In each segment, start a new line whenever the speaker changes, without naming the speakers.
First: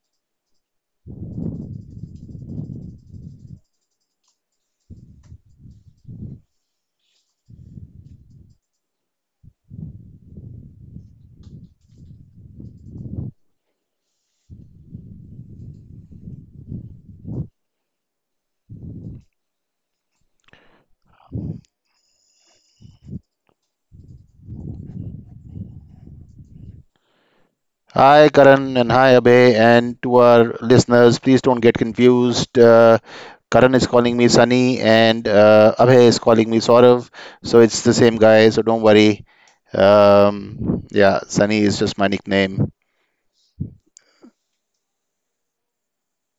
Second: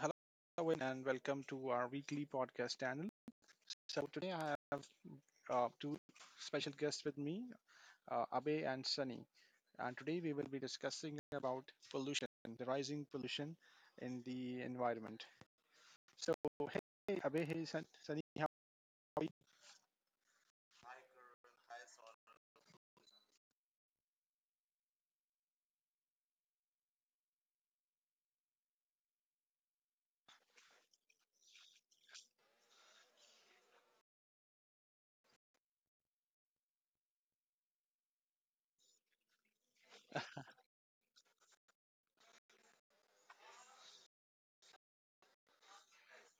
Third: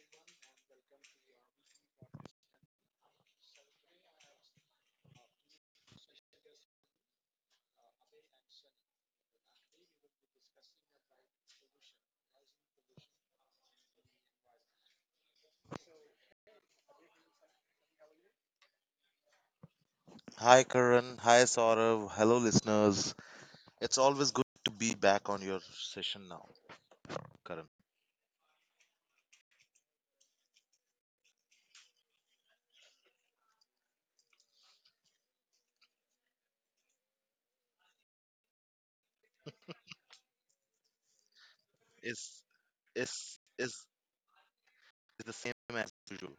Hello and welcome to our weekly podcast channel. So today I have two special guests with me, Abe and Sunny. And today we will be discussing about pollution, the rising pollution in the environment. So hey Abe, hey Sunny, how are you?
Hi Karan, hi Saurav, hello listeners. It's always good to be back on your session now, Karan.
Hi, Karan, and hi, Abhay, and to our listeners, please don't get confused. Karan is calling me Sunny, and Abhay is calling me Saurav, so it's the same guy, so don't worry. Yeah, Sunny is just my
It's
nickname.
it's the same as usual.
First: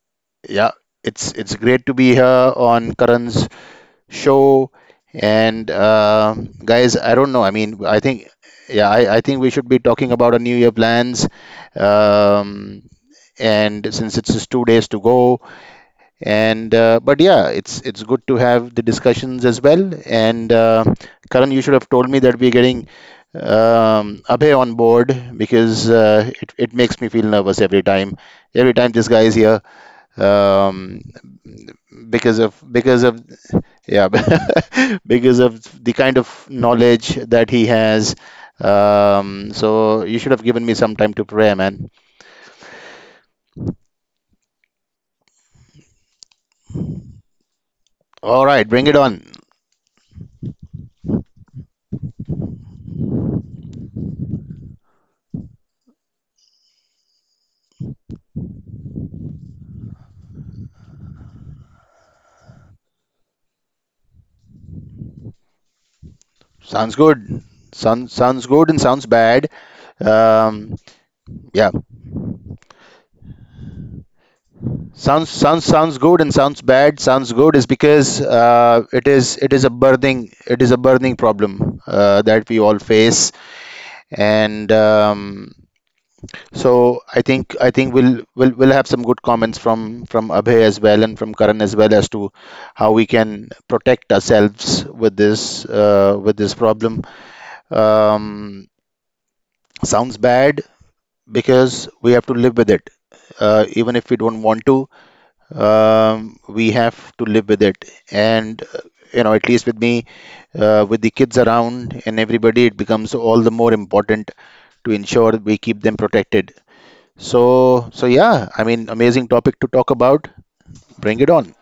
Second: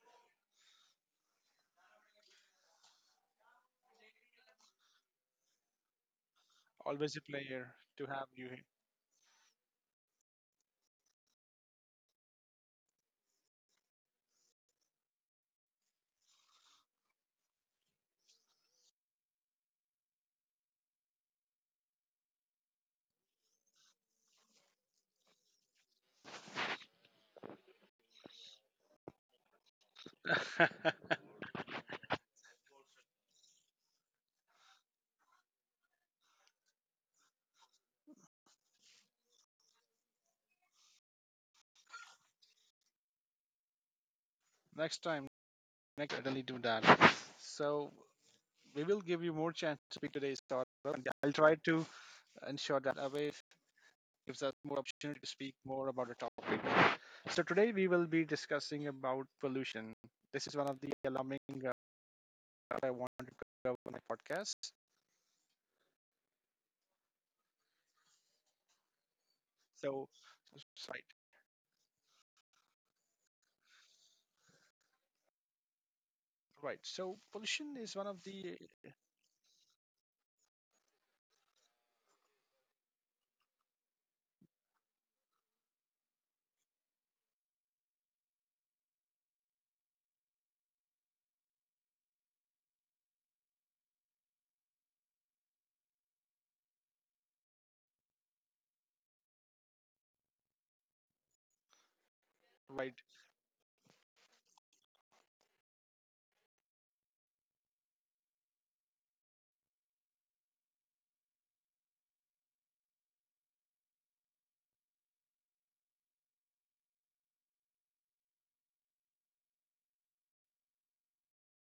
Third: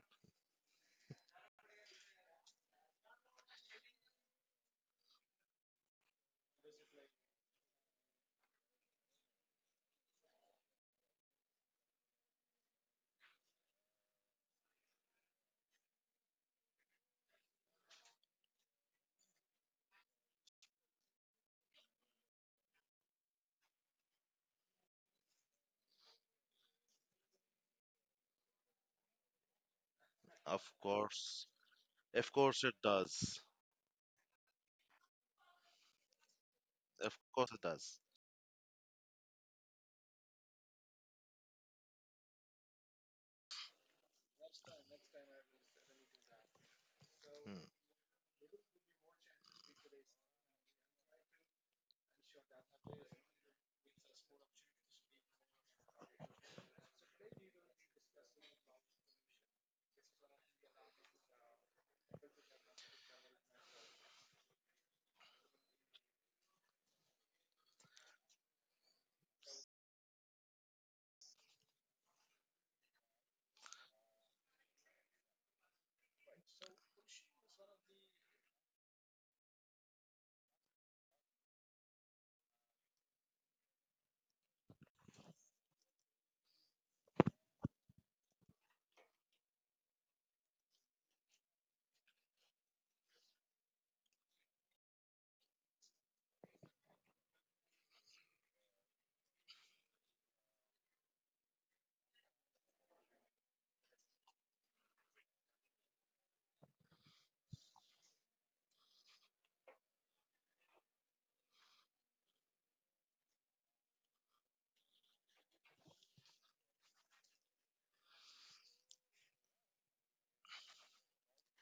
Yeah, it's great to be here on Karan's show, and guys, I
Always a
don't know. I
pleasure
mean, I
to
think,
have you
yeah, I think we should be talking about our New Year plans. Um, and since it's just 2 days to go. And But yeah, it's good to have the discussions as well. And Karan, you should have told me that we're getting Abhay on board, because it makes me feel nervous every time. Every time this guy is here,
Of
here.
um,
course, of course it
because of
does.
yeah, because of the kind of
Of
knowledge
course
that
it
he
does.
has. So you should have given me some time to pray, man.
next time, next time, certainly do that.
Hmm.
So
All
we
right,
will
bring it
give you
on.
more chance to speak today's thought, and I'll try to ensure that Abe gives us more opportunity to speak more about the topic. So today we will be discussing about pollution. This is one of the alarming uh, I want to cover in my podcast.
Sounds good. Sounds good and sounds bad.
So,
Um,
right,
yeah, sounds good and sounds
right.
bad.
So
Sounds good is
pollution is one
because
of the
it is a burning problem that we all face. And so I think we'll have some good comments from Abhay as well and from Karan as well, as to how we can protect ourselves with this problem. Um, sounds bad because we have to live with it.
right.
Even if we don't want to, we have to live with it. And, you know, at least with me, with the kids around and everybody, it becomes all the more important to ensure that we keep them protected. So, so yeah, I mean, amazing topic to talk about. Bring it on.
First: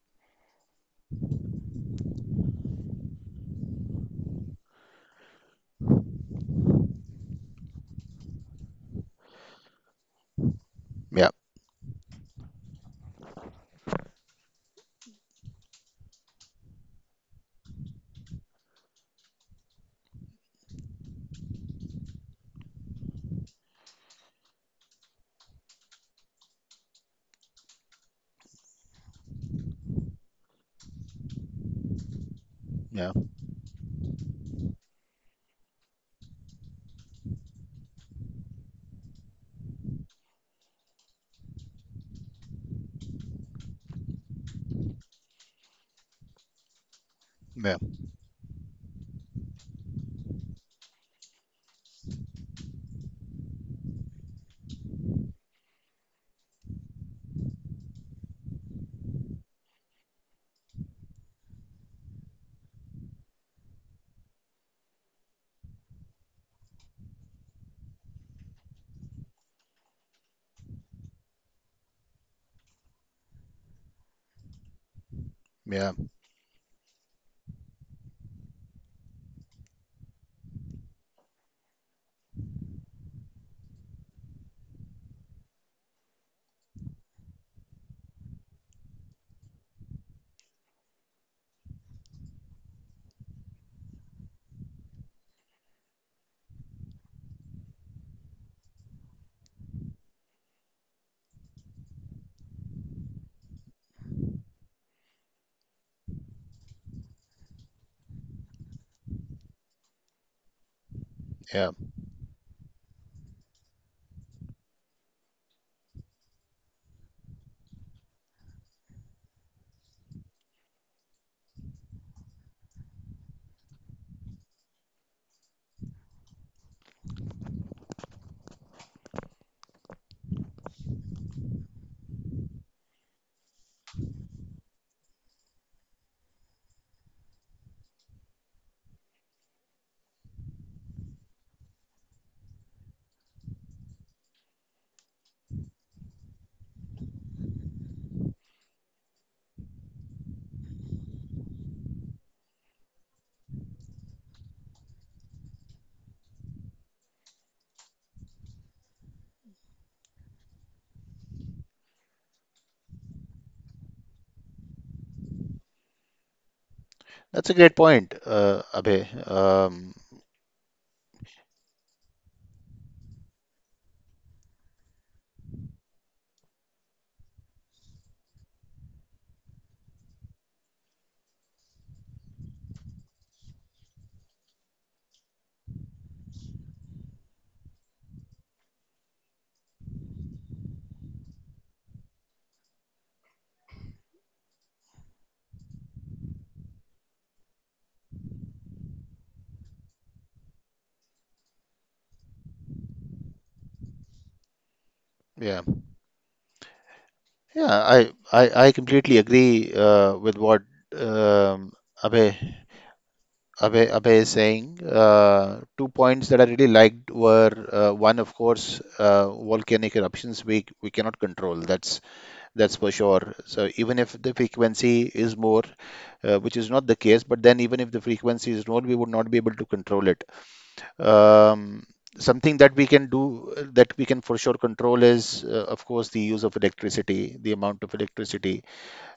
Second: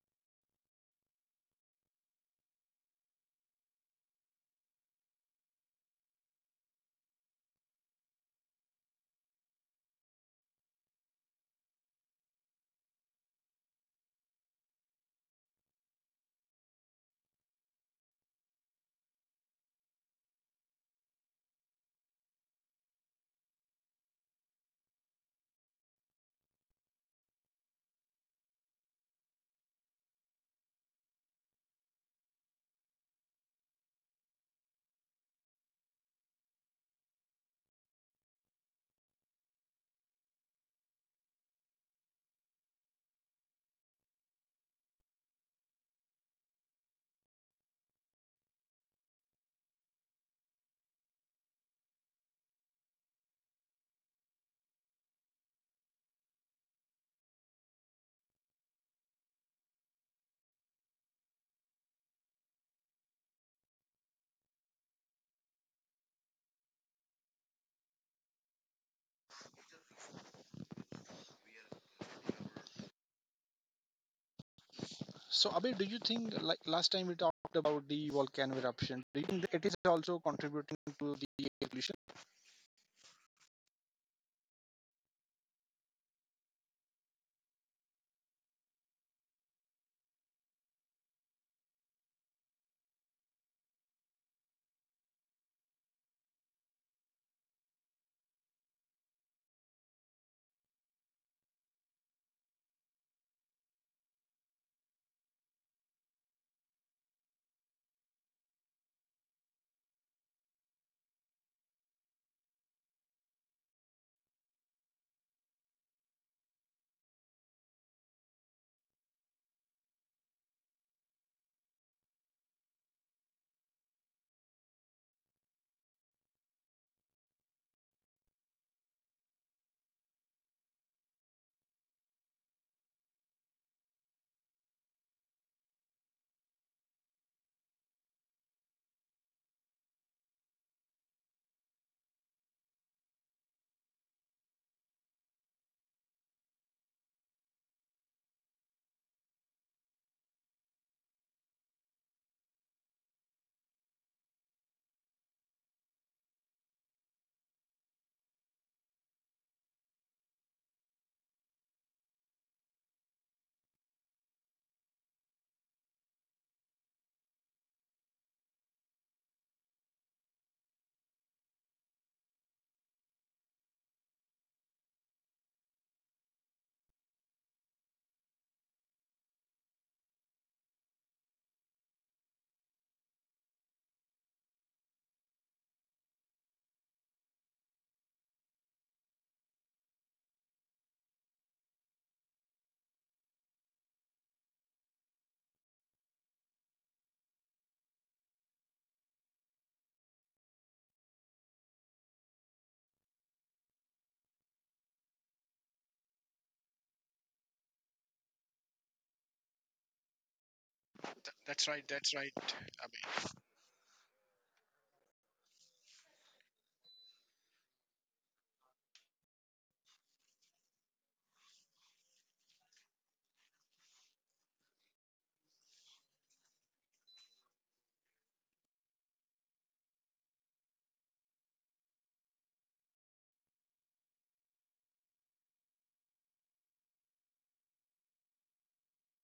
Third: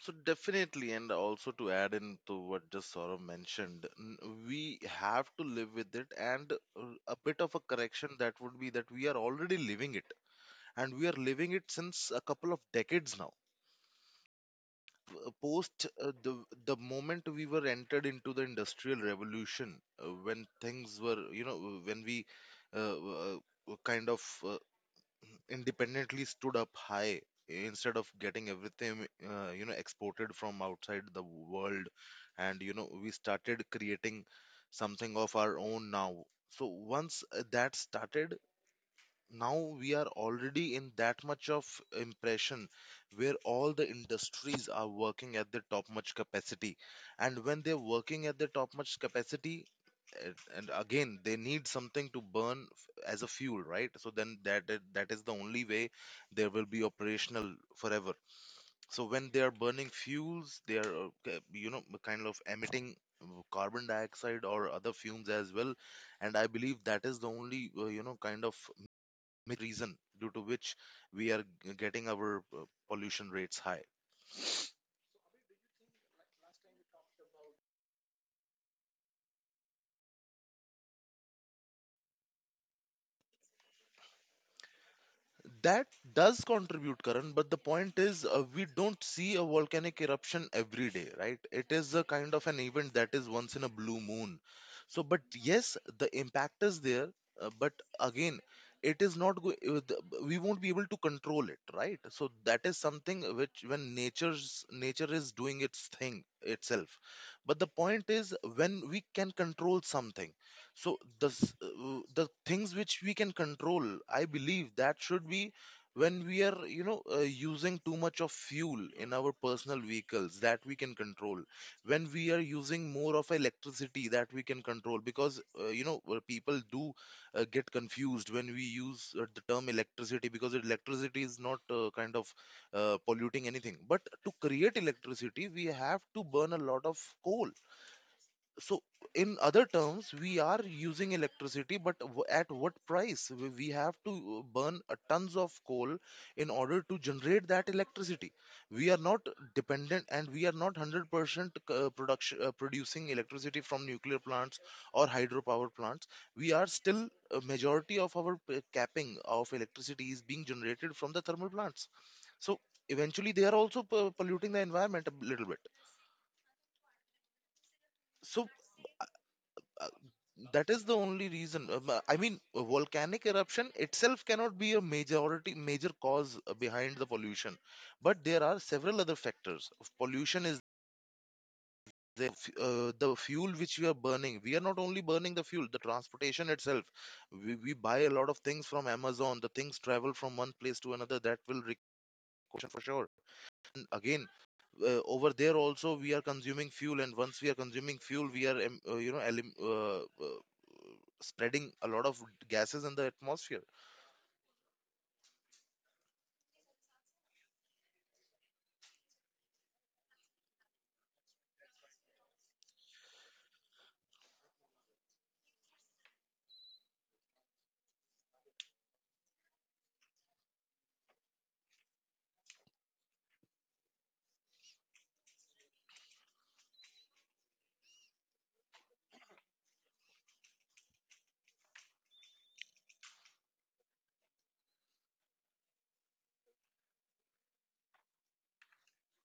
So definitely, and also to add in to what just Saurav mentioned, we have to live with it, and a bit of a correction that would be that we are already living it, and we are
Yeah,
living it since a couple of decades now, p- post the moment we were entered into the industrial revolution when things were, you know, when we uh, w- uh, were kind of uh, independently stood up high instead of getting everything, you know, exported from outside the world, and, you know, we
yeah,
started creating something of our own now. So once that started, now we are already in that much of impression where all the industries are working at the top much capacity, and when
yeah,
they're working at the top much capacity, eh, and again they need something to burn as a fuel, right? So then that is the only way there will be operational forever. So when they are burning fuels, they are, you know, kind of emitting uh, carbon dioxide or other fumes as well. And I believe that is the only, you know, kind of main reason due to which we are getting our pollution rates high.
So Abhay, do
yeah,
you think like last time we talked about the volcano eruption? Do you think that it is also contributing to the pollution?
That does contribute, Karan, but the point is, we don't see a volcanic eruption every day, right? It is a kind of an event that is once in a blue moon. So, but yes, the impact is there, but again, it is not we won't be able to control it, right? So that is something which, when nature is doing its thing itself. But the point is, when we can control something, so
yeah.
the things which we can control, I believe that should be when we are, you know, using too much of fuel in our personal vehicles, that we can control. When we are using more of electricity, that we can control, because, you know, people do get confused when we use the term electricity, because electricity is not kind of polluting anything, but to create electricity we have to burn a lot of coal. So in other terms, we are using electricity, but at what price? We have to burn a tons of coal in order to generate that electricity. We are not dependent, and we are not 100% production producing electricity from nuclear plants or hydropower plants. We are still, a majority of our capping of electricity is being generated from the thermal plants. So eventually they are also polluting the environment a little bit.
That's a great point,
So
Abhay.
uh, that is the only reason. I mean, a volcanic eruption itself cannot be a major cause behind the pollution, but there are several other factors. Pollution is there. The fuel which we are burning, we are not only burning the fuel, the transportation itself, we buy a lot of things from Amazon, the things travel from one place to another, that will require for sure. And again, over there also we are consuming fuel, and once we are consuming fuel, we are you know, uh, spreading a lot of gases in the atmosphere.
Yeah. Yeah, I completely agree with what
That's
um,
right. That's right,
Abhay,
Abhi.
Abhay is saying. Two points that I really liked were, one, of course, volcanic eruptions we cannot control. That's for sure. So even if the frequency is more, which is not the case, but then even if the frequency is more, we would not be able to control it. Um, Something that we can do, that we can for sure control, is of course the use of electricity, the amount of electricity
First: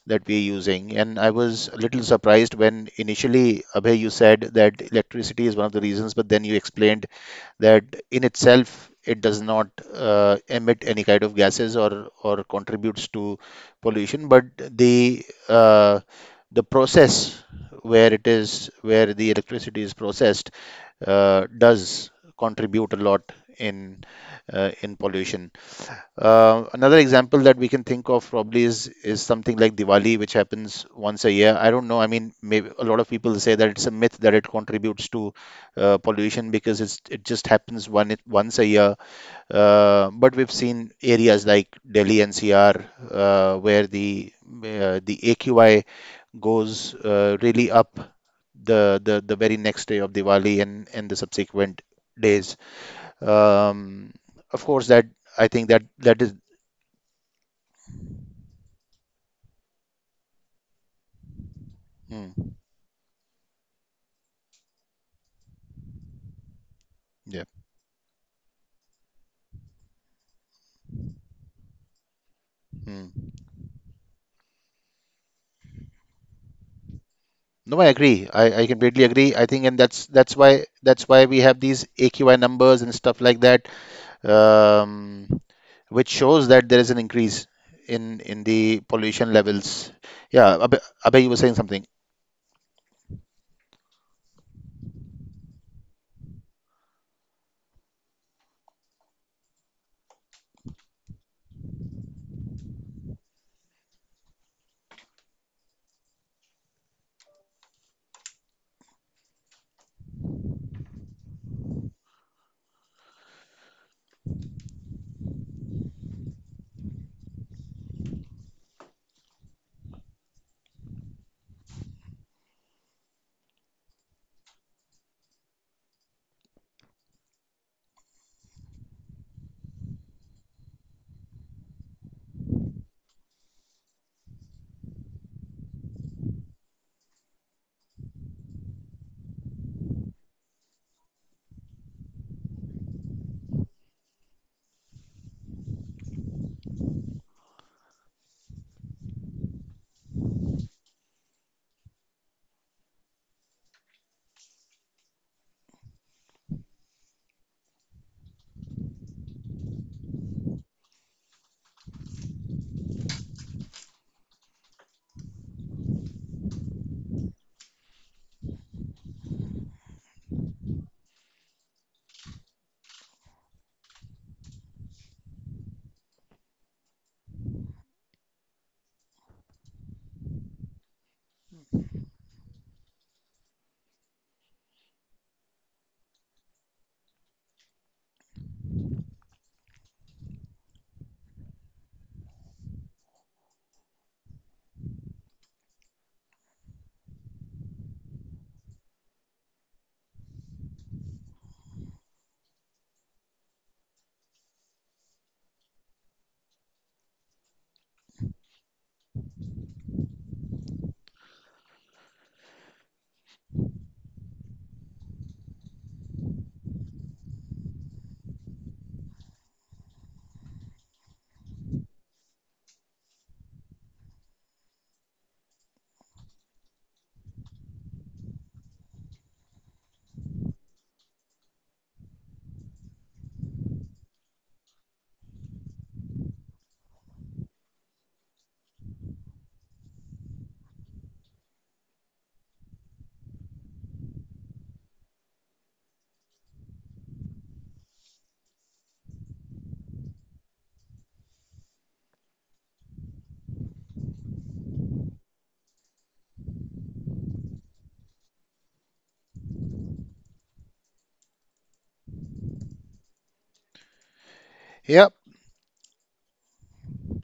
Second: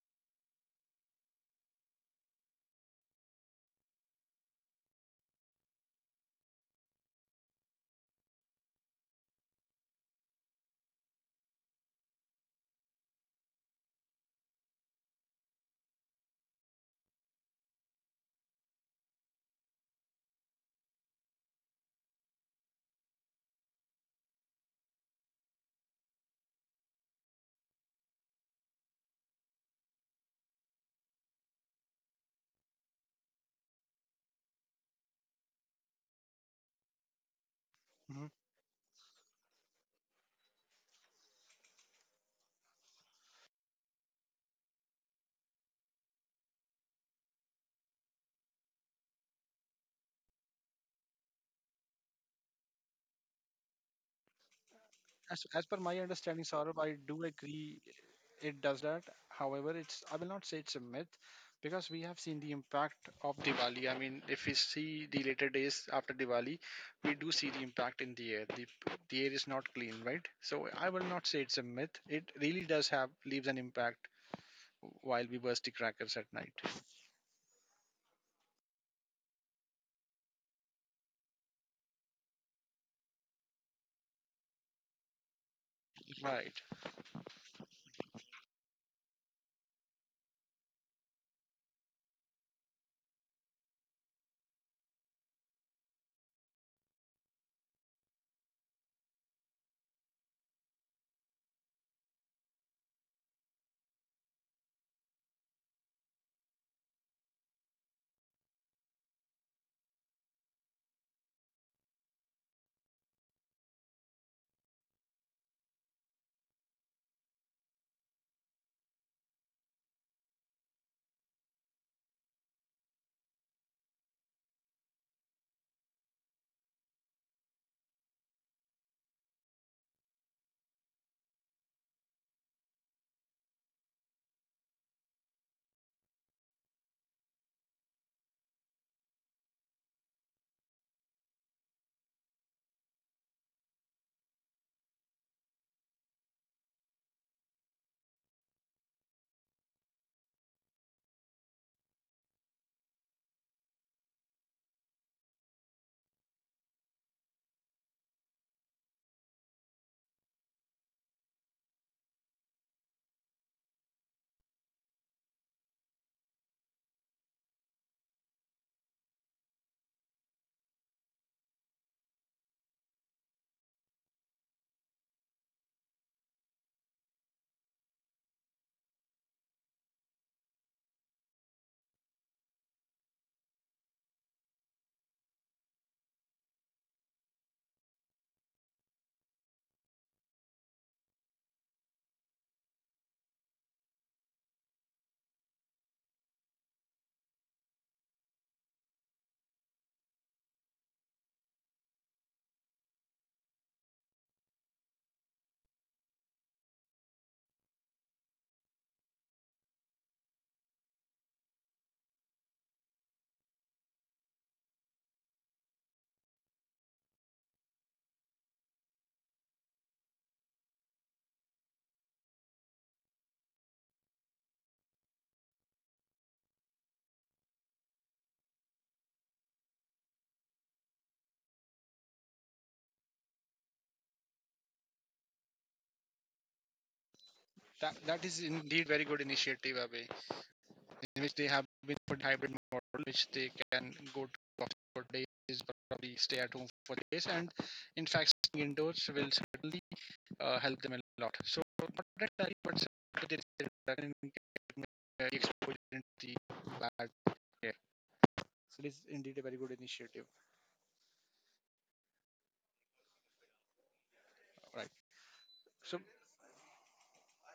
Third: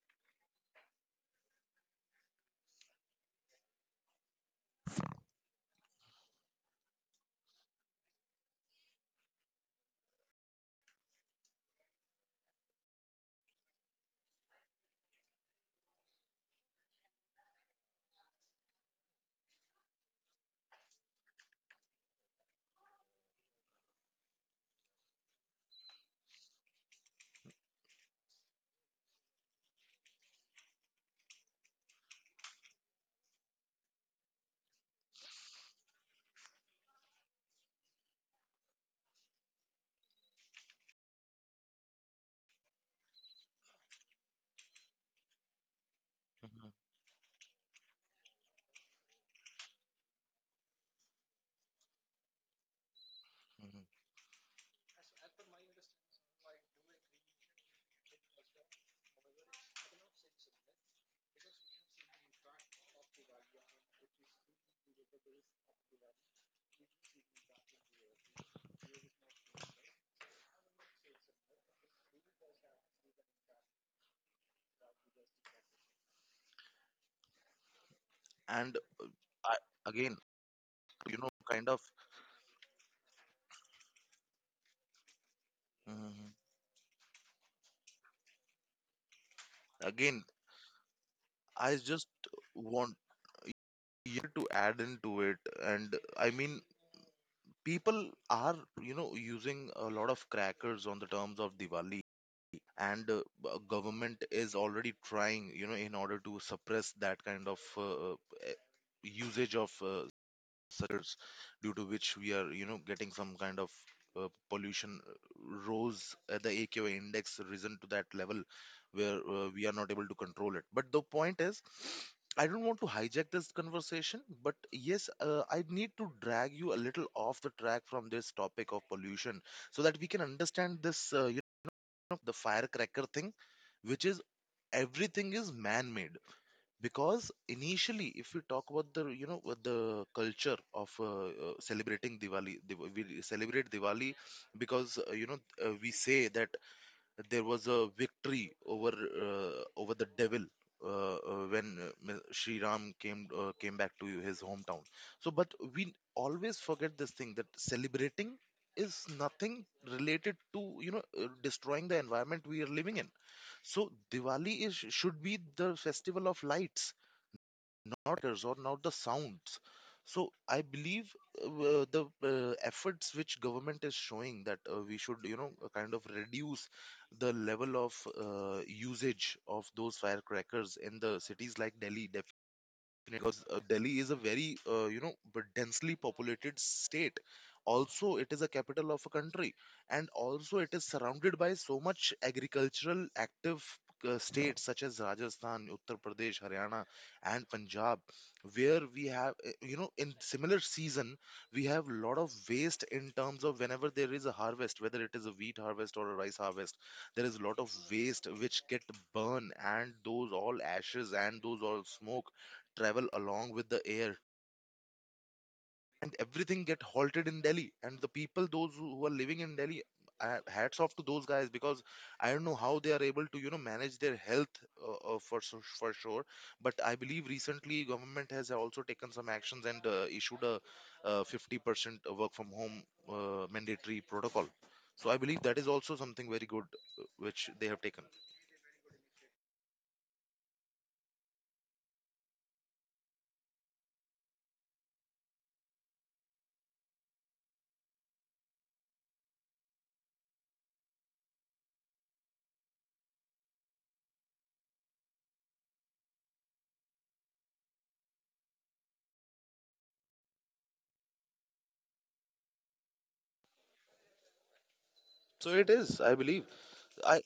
that we're using. And I was a little surprised when initially, Abhay, you said that electricity is one of the reasons, but then you explained that in itself it does not emit any kind of gases or contributes to pollution, but uh, the process where it is, where the electricity is processed, does contribute a lot in in pollution. Another example that we can think of probably is something like Diwali, which happens once a year. I don't know. I mean, maybe a lot of people say that it's a myth that it contributes to pollution because it's it just happens one once a year. But we've seen areas like Delhi NCR, where the AQI
Mhm,
goes really up the very next day of Diwali, and the subsequent days.
mhm,
Um, of course, that I
As
think
per
that
my
is.
understanding, Saurabh, I do agree it does that. However, it's I will not say it's a myth, because we have seen the
Hmm,
impact of Diwali. I mean, if we see the later days after Diwali, we do
yeah.
see the impact in the air. The air is not clean, right? So I will not say it's a myth. It really does have
Hmm.
leaves an impact while we burst the crackers at night.
No, I agree. I
and
completely agree. I
I,
think, and that's
again
that's why, that's
you know
why we have
kind of
these AQI numbers and stuff like that, um, which
mhm,
shows
Right.
that there is an increase in the pollution levels.
again
Yeah, Abhay, you were saying
i
something.
just want here to add into it. And I mean, people are, you know, using a lot of crackers on the terms of Diwali, and, government is already trying, you know, in order to suppress that kind of usage of such as, due to which we are, you know, getting some kind of pollution rose at the AQI index risen to that level where we are not able to control it. But the point is, I don't want to hijack this conversation, but yes, I need to drag you a little off the track from this topic of pollution so that we can understand this, you know, the firecracker thing, which is everything is man made because initially, if we talk about the, you know, with the culture of celebrating Diwali, we celebrate Diwali because, you know, we say that there was a victory over over the devil, when Shri Ram came back to his hometown. So, but we always forget this thing, that celebrating is nothing related to, you know, destroying the environment we are living in. So Diwali is, should be the festival of lights, not letters or not the sounds. So I believe the efforts which government is showing, that we should, you know, kind of reduce the level of usage of those firecrackers in the cities like Delhi, because Delhi is a very, you know, but densely populated state. Also, it is a capital of a country, and also it is surrounded by so much agricultural active states such as Rajasthan, Uttar Pradesh, Haryana, and Punjab, where we have, you know, in similar season, we have a lot of waste in terms of, whenever there is a harvest, whether it is a wheat harvest or a rice harvest, there is a lot of waste which get burned, and those all ashes and those all smoke travel along with the air, and everything get halted in Delhi. And the people those who are living in Delhi, hats off to those guys, because I don't know how they are able to, you know, manage their health for sure. But I believe recently government has also taken some actions and issued a 50% work from home mandatory protocol. So I believe that is also something very good, which they have
That
taken.
that is indeed very good initiative, Abhay, in which they have been for hybrid model, which they can go to office for days, probably stay at home for days, and in fact, staying indoors will certainly help them a lot. So not entirely, but certainly there is a reduction in uh, the bad air. So this is indeed a very good initiative. Right.
Yeah,
So it
So
is, I believe, I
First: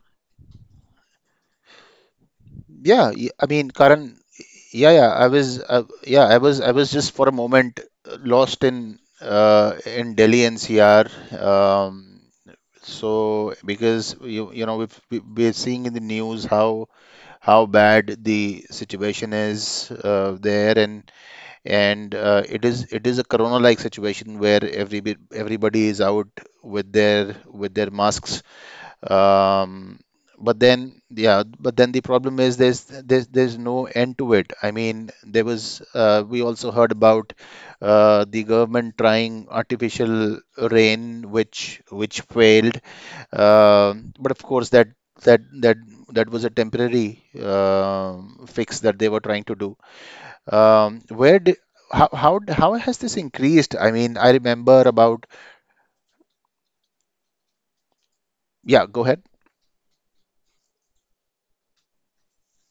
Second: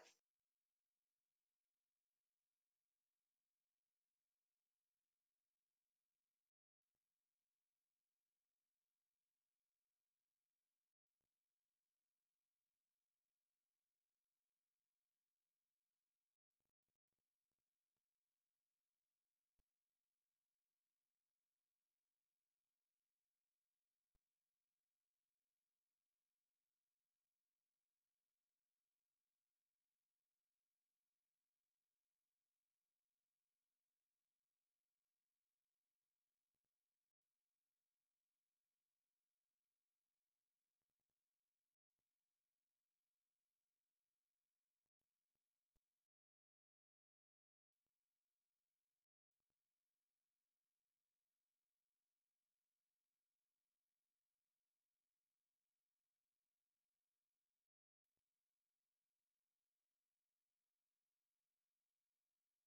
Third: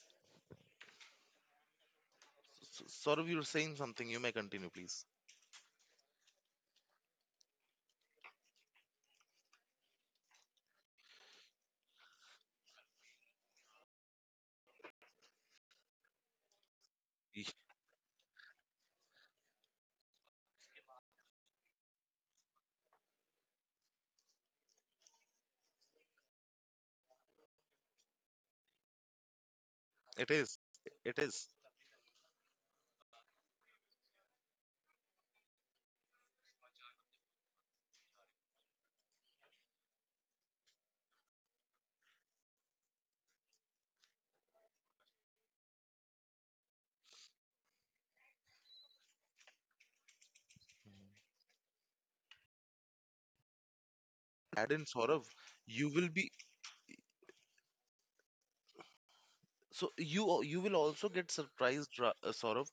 s-
Yeah,
sort
y-
you're
I mean,
saying something,
Karan,
you may continue
yeah,
please.
I was, yeah, I was just for a moment lost in Delhi NCR. So because you know, we're seeing in the news how bad the situation is there. And it is, a corona-like situation where everybody is out with their masks.
It
um,
is.
but
It
then,
is.
yeah, but then the problem is, there's there's no end to it. I mean, there was we also heard about the government trying artificial rain, which failed. But of course, that that that was a temporary fix that they were trying to do. Where did, how has this increased? I mean, I
And
remember
in Saurav,
about.
you will be,
Yeah, go ahead.
so you you will also get surprised, Saurav,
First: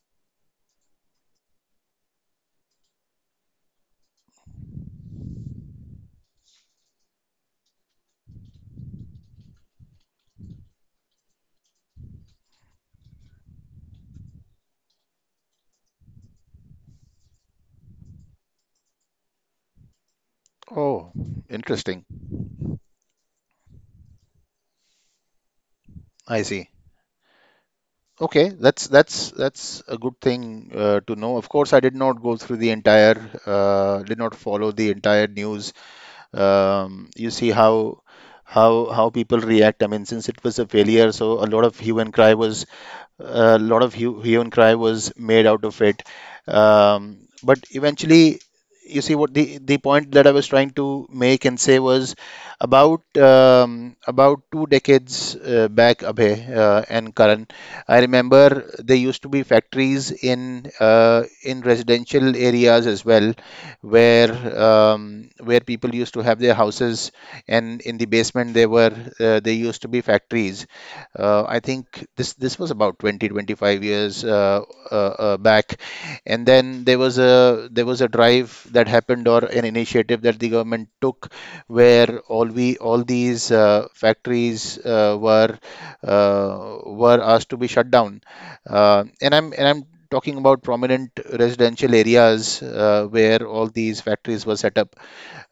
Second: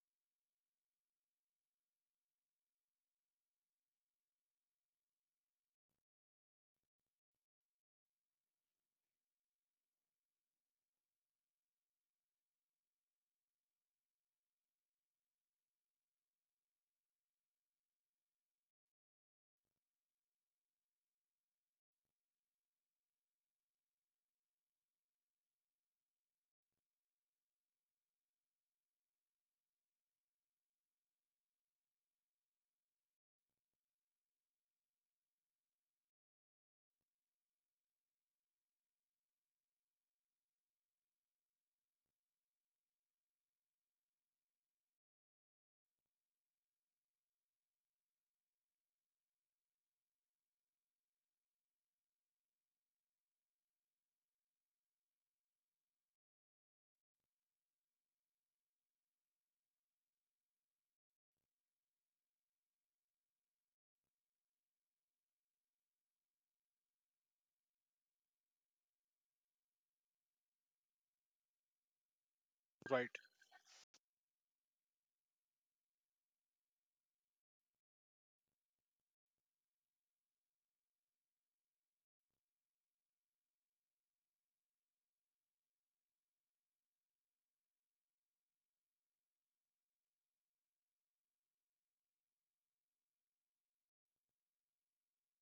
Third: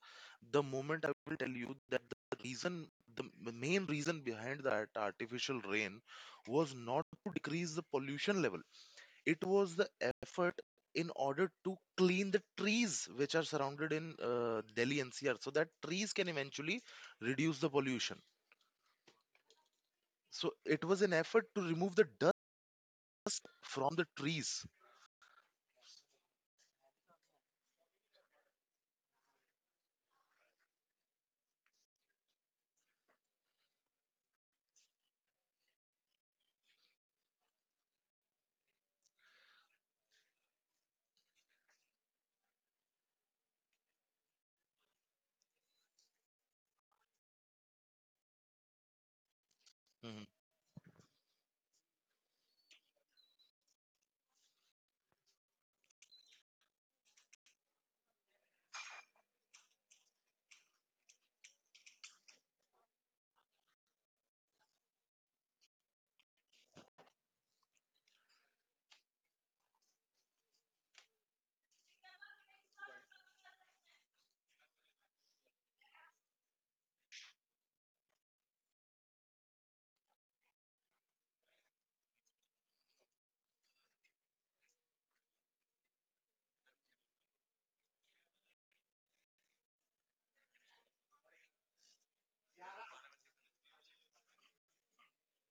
the moment I will tell you that the reason, the main reason behind that artificial rain was not to decrease the pollution level. It was the effort in order to clean the trees which are surrounded in Delhi NCR, so that trees can eventually reduce the pollution. So it was an
Oh,
effort to remove the
interesting.
dust from the trees.
I see. Okay, that's a good thing to know. Of course, I did not go through the entire, did not follow the entire news. You see how people react. I mean, since it was a failure, so a lot of hue and cry was, a lot of hue and cry was made out of it. But eventually, you see, what the point
Mm-hmm.
that I was trying to make and say was about, about 2 decades back, Abhay and Karan. I remember there used to be factories in residential areas as well, where where people used to have their houses, and in the basement there were, there used to be factories. I think this was about
right.
20 25 years back, and then there was a, drive that happened, or an initiative that the government took, where all these factories were asked to be shut down. And I'm talking about prominent residential areas where all these factories were set up,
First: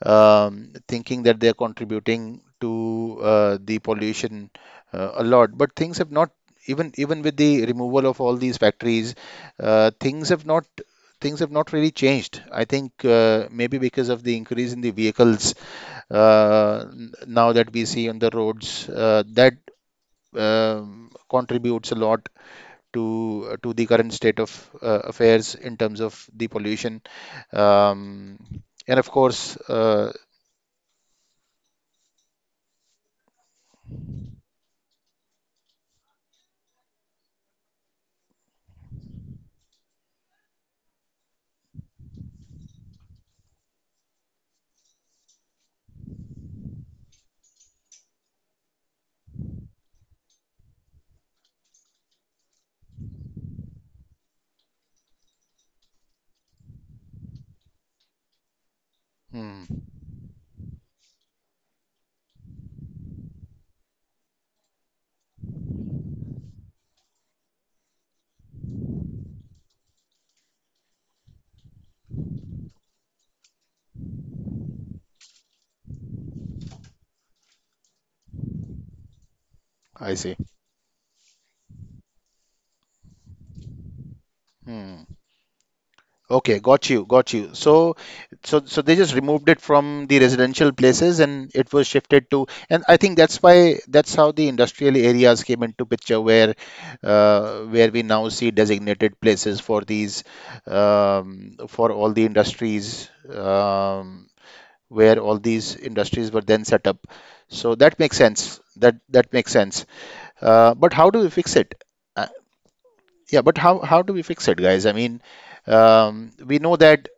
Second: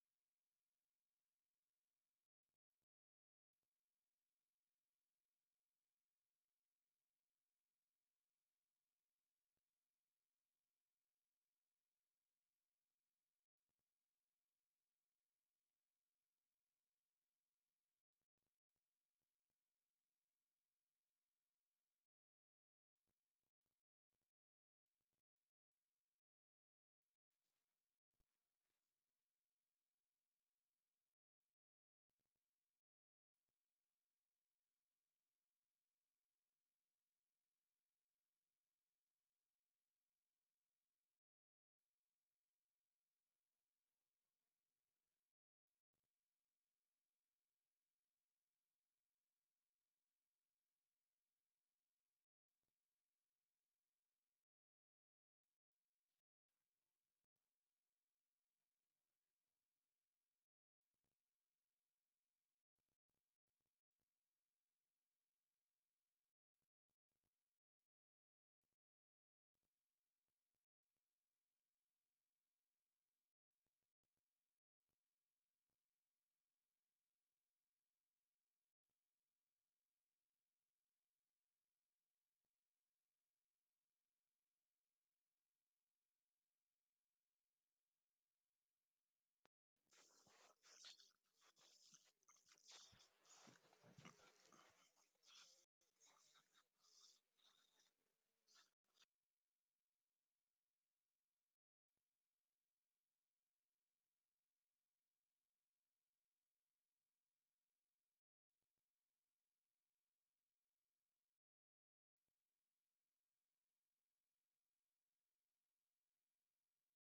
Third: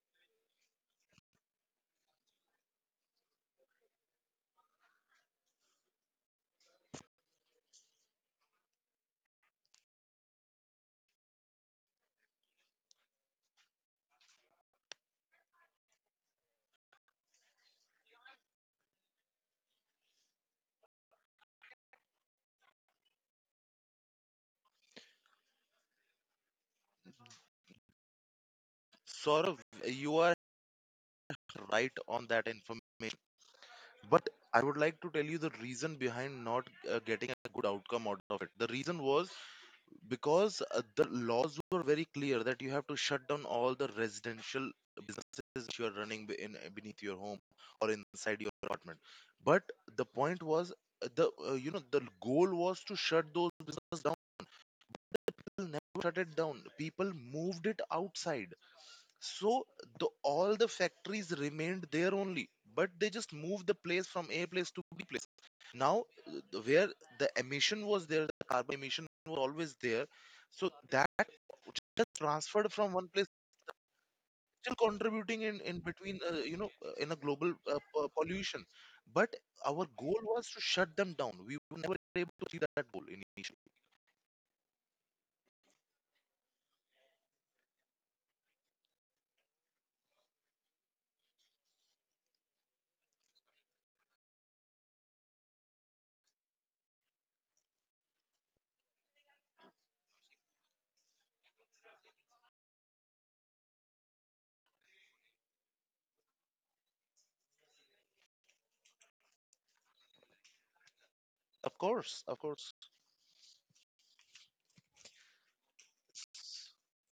thinking that they're contributing to the pollution a lot. But things have not, even with the removal of all these factories, things have not, really changed. I think maybe because of the increase in the vehicles now that we see on the roads, that contributes a lot to the current state of affairs in terms of the pollution, um, and of course,
Saurav, you are right on that information, but I would like to tell you the reason behind not getting a good outcome out of it. The reason was, because the laws were very clear that you have to shut down all the residential businesses that you are running in beneath your home or inside your apartment. But the point was, the you know, the goal was to shut those businesses down. People never shut it down. People moved it outside. So
hmm,
the, all the factories remained there only, but they just moved the place from A place to B place. Now, where the emission was there, the carbon emission was always there. So that just transferred from one place, still contributing in between, you know, in a global, pollution. But our
I
goal
see.
was to shut them down. We were never able to achieve that goal initially.
Hmm. Okay, got you, got you. So, they just removed it from the residential places, and it was shifted to, and I think that's why, that's how the industrial areas came into picture, where we now see designated places for these, for all the industries, where all these industries were then set up. So that makes sense. That makes sense. But how do we fix it?
Of course,
Uh,
of course.
yeah, but how do we fix it, guys? I mean, we know that,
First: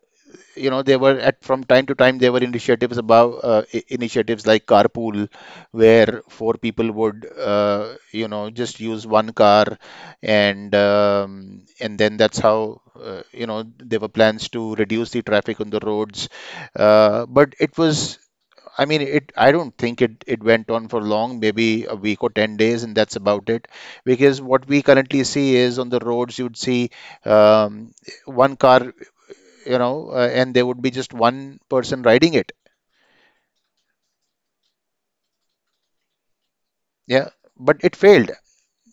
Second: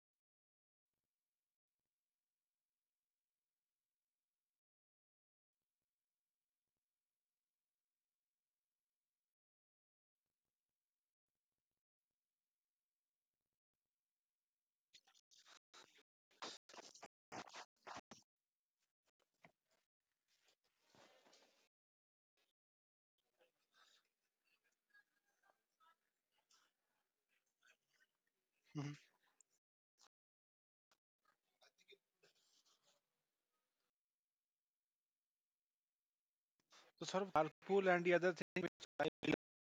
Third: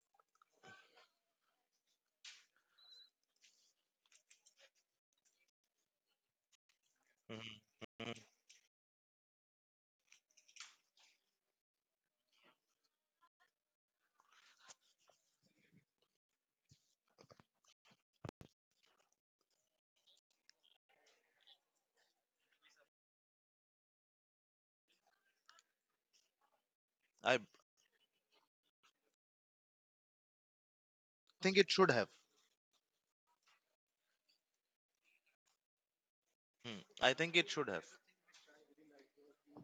you know, they were at, from time to time there were initiatives above, initiatives like carpool, where four people would,
Mhm, mhm.
you know, just use one car, and then that's how, you know, there were plans to reduce the traffic on the roads, but it was, I mean, it, I don't think it it went on for long, maybe a week or 10 days, and that's about it, because what we currently see is, on the roads you'd see,
I
um, one car,
Mhm.
you know, and there would be just
think
one
it should
person
have.
riding it.
Hmm,
So
I
sort of
think it should have.
carpool
Yeah,
and the other
but
thing
it
which
failed.
I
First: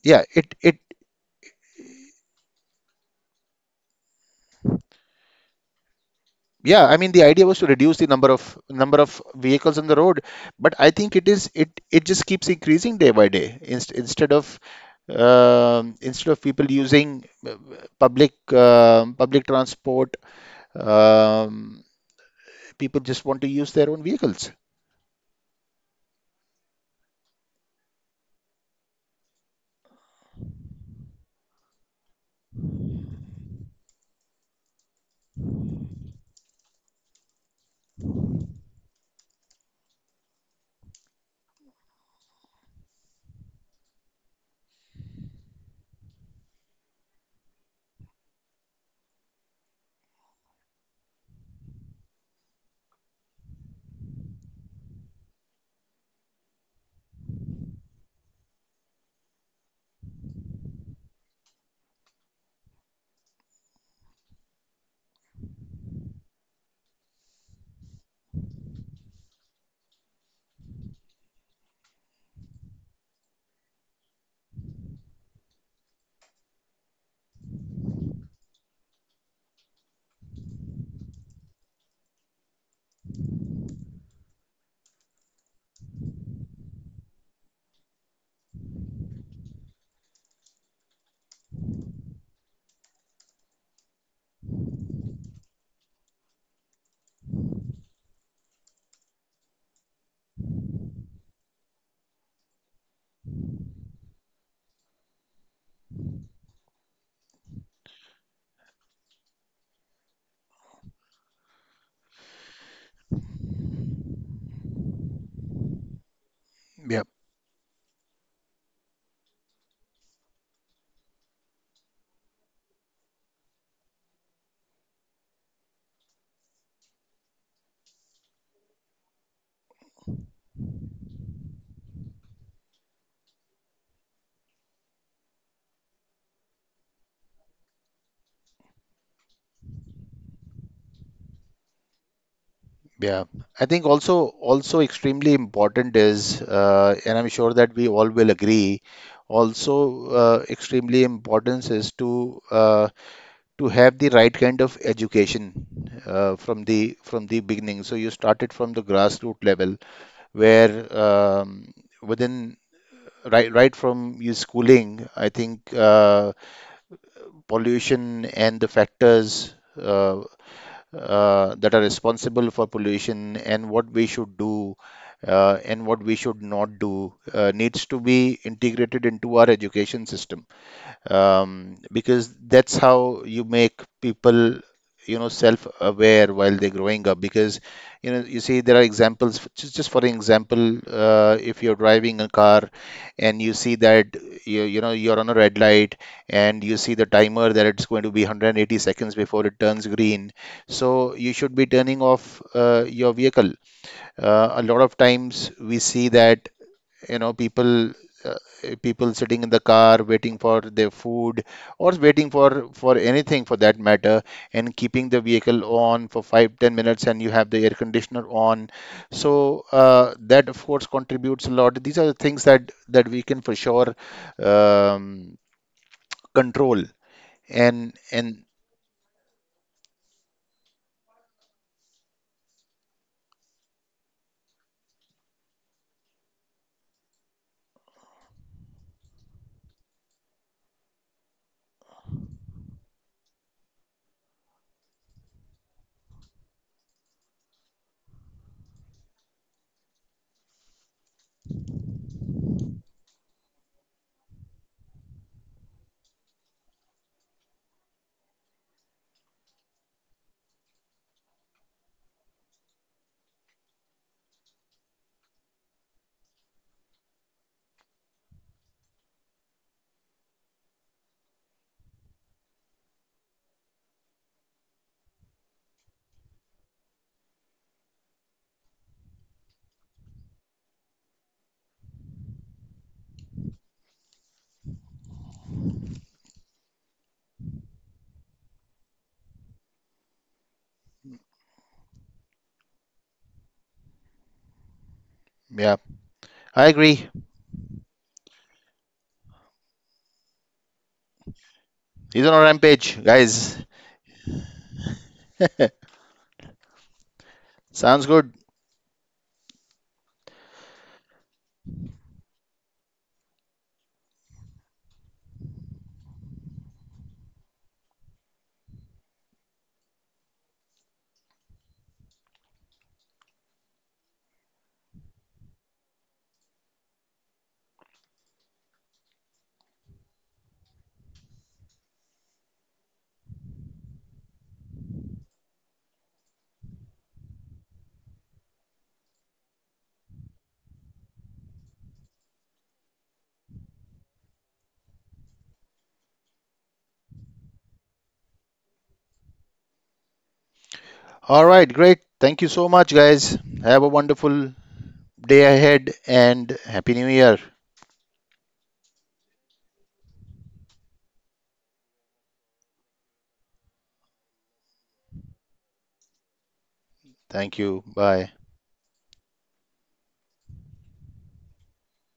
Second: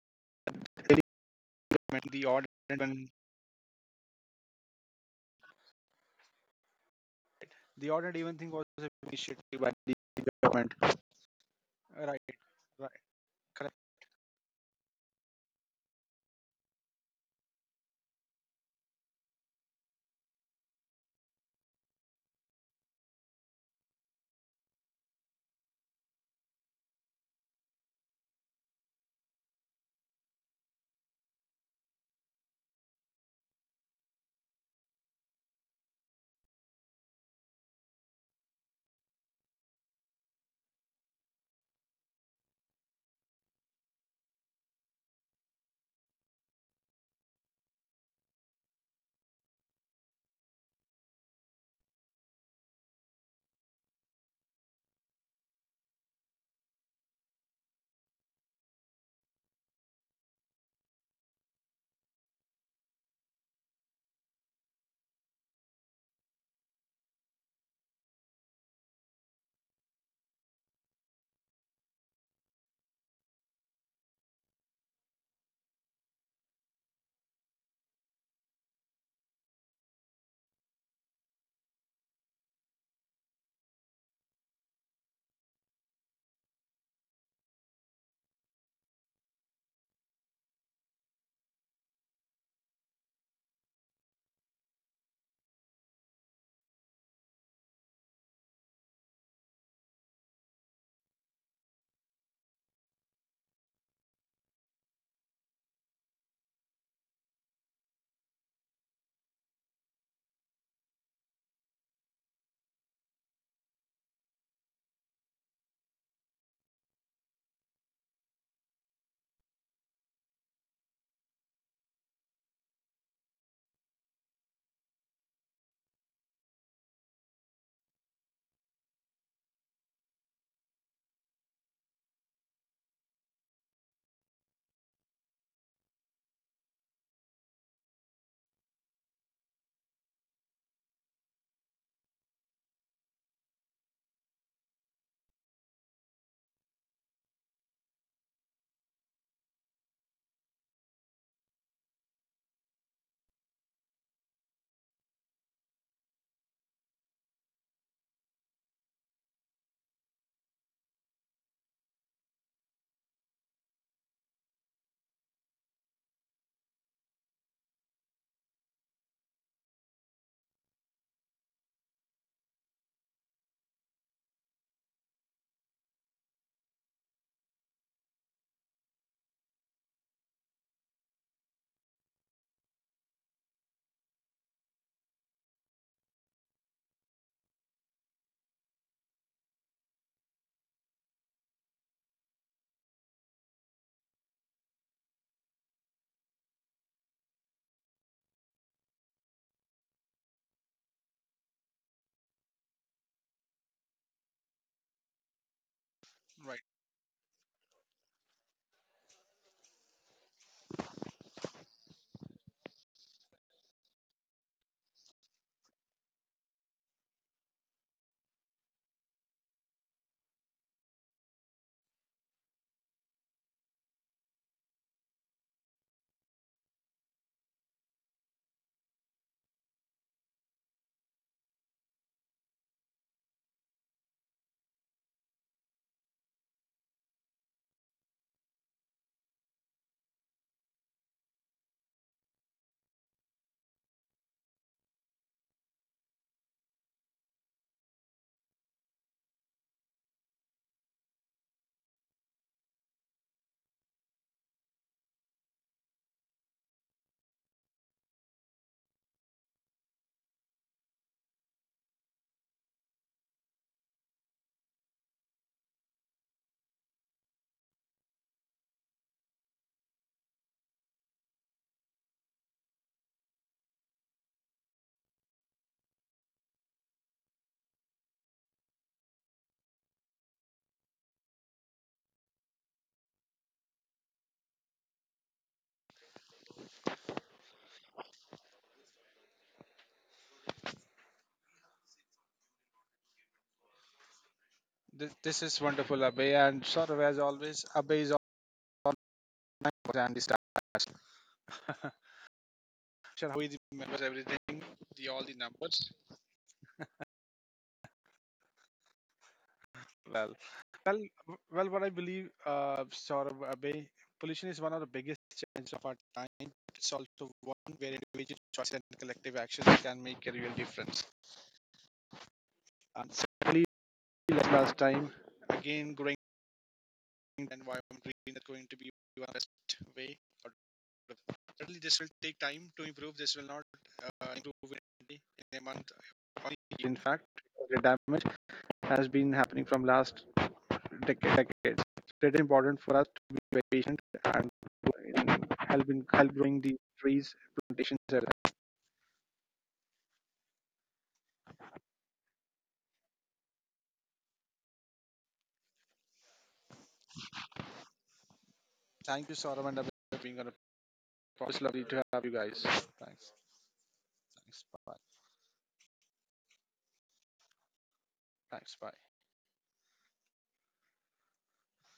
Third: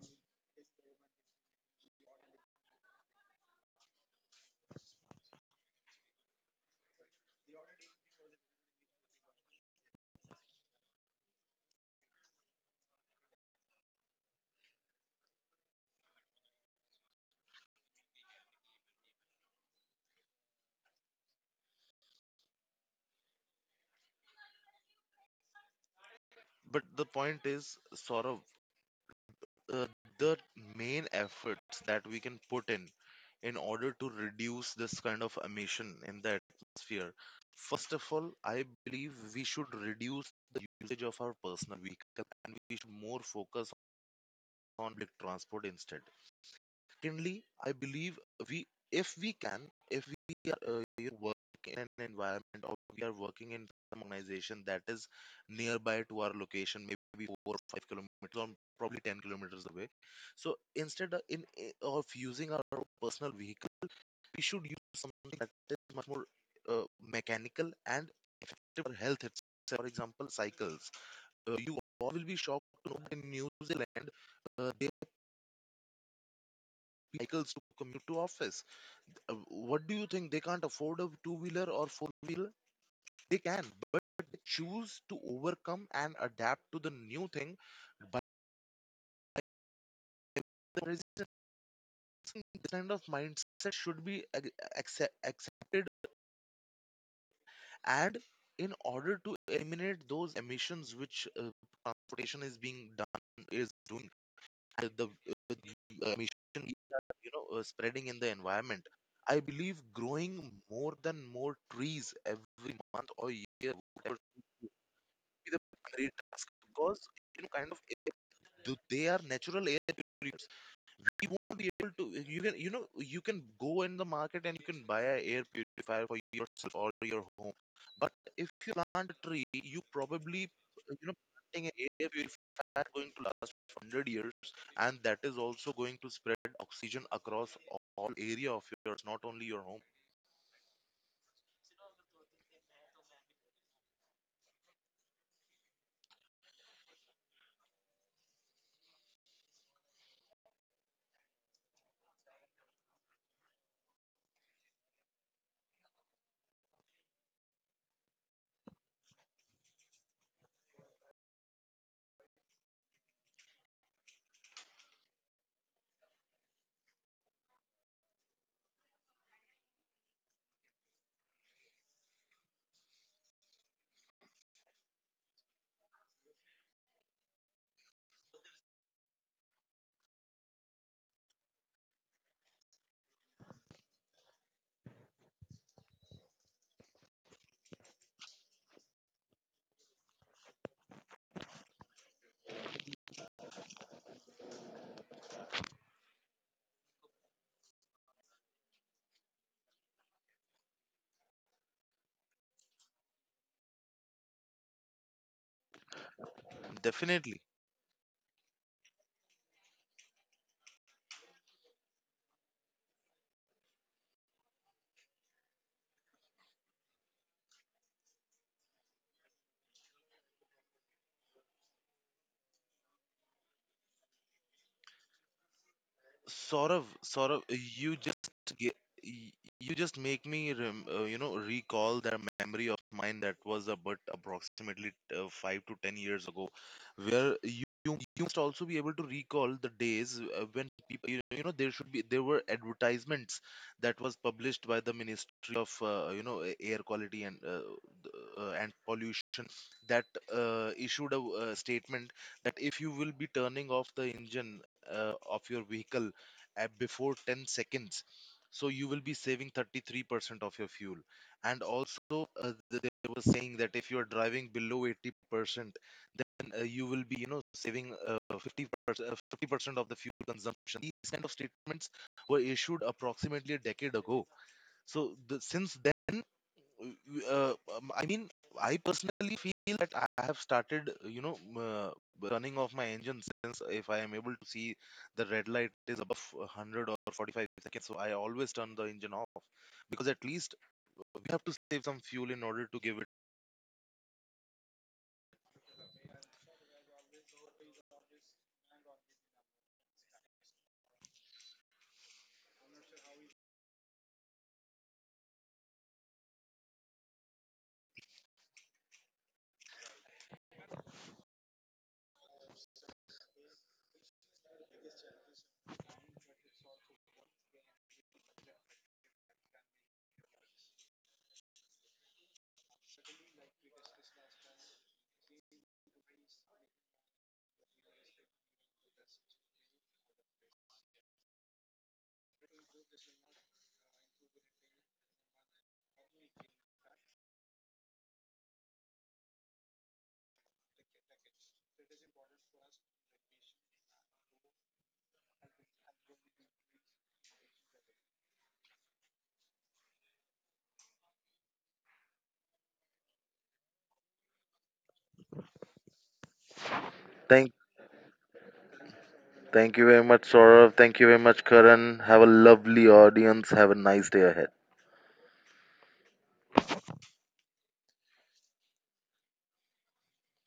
Yeah, it
really recommend, the odd and even
yeah. I mean, the idea was to reduce the number of,
the odd and even thing was a
vehicles on the
initiative
road,
by the
but I think it
government.
is, it just keeps
Right.
increasing day by day.
Right.
Instead
Correct.
of, people using public, public transport, um, people just want to use their own vehicles.
But the point is, sort of, uh, the main efforts that we can put in order to reduce this kind of emission in the atmosphere. First of all, I believe we should reduce the usage of our personal vehicle, and we should more focus on public transport instead. Secondly, I believe we, if we can, if we are, you know, working in an environment, or we are working in some organization that is nearby to our location, maybe 4 or 5 kilometers or probably 10 kilometers away. So instead of, of using our own personal vehicle, we should use something that is much more mechanical and effective for health itself. For example, cycles. You all will be shocked to know that in New Zealand, they have cycles to commute to office. What do you think? They can't afford a two wheeler or four wheeler? They can, but they choose to overcome and adapt to the new thing by resisting. This kind of mindset should be accept, accepted, and in order to eliminate those emissions which transportation is being done, is doing, and the emission we are, you know, spreading in the environment, I believe growing more than more trees every month or year, whatever, be the
Yeah.
greatest, because, you know, kind of air, they are natural air purifiers. We won't be able to, you can, you know, you can go in the market and you can buy an air purifier for yourself or your home. But if you plant a tree, you probably, you know, planting an air purifier going to last for 100 years, and that is also going to spread oxygen across all area of yours, not only your home.
Yeah, I think also extremely important is, and I'm sure that we all will agree, also extremely important, is to have the right kind of education from the beginning. So you started from the grassroots level, where um, within right from your schooling, I think pollution and the factors that are responsible for pollution, and what we should do and what we should not do, needs to be integrated into our education system, because that's how you make people, you know, self-aware while they're growing up. Because, you know, you see there are examples, just for example, if you're driving a car and you see that you know, you're on a red light, and you see the timer that it's going to be 180 seconds before it turns green, so you should be turning off your vehicle. A lot of times we see that, you know,
Right.
people,
Definitely.
uh, people sitting in the car waiting for their food or waiting for anything, for that matter, and keeping the vehicle on for 5-10 minutes, and you have the air conditioner on, so that of course contributes a lot. These are the things that we can for sure, um, control.
Saurav, Saurav,
And
you just ge- y- you just make me you know, recall that memory of mine that was about approximately 5 to 10 years ago, where you, you must also be able to recall the days when people, you know, there should be there were advertisements that was published by the Ministry of, you know, air quality and, and pollution, that issued a statement that if you will be turning off the engine of your vehicle at before 10 seconds, so you will be saving 33% of your fuel. And also, they were saying that if you are driving below 80%, then you will be, you know, saving uh, 50%, uh, 50% of the fuel consumption. These kind of statements were issued approximately a decade ago. So since then, I mean, I personally feel that I have started, you know, running off my engine, since if I am able to see the red light is above 100 or 45 seconds, so I always turn the engine off, because at least we have to save some fuel in order to give it.
Yeah,
This is
I
wonderful,
agree.
Abhay. And sort of as always, Abhay is online for the Andy.
He's on a rampage, guys.
Sure, how he remembers everything, the all the numbers.
Sounds good.
Well, well, well. What I believe, sort of Abhay, pollution is one of the biggest challenges of our time. It's also one where individual choice and collective actions can make a real difference. And certainly, like last time, again, growing the environment green is going to be one best way. Certainly, this will take time to improve. This will not improve in a month. In fact, the damage has been happening from last decade. It's so important for us to be patient and help in help growing the trees, plantations. And
All right, great, thank you so much, guys. Have a wonderful day ahead, and Happy New Year.
Thank,
thank you, Saurabh and Abhinav, for being on a
thank you
podcast.
very
Lovely
much,
to have you
Saurav. Thank
guys.
you very much,
Thanks.
Karan. Have a lovely
Thanks. Bye.
audience. Have a nice day ahead.
Thank you. Bye.
Thanks. Bye.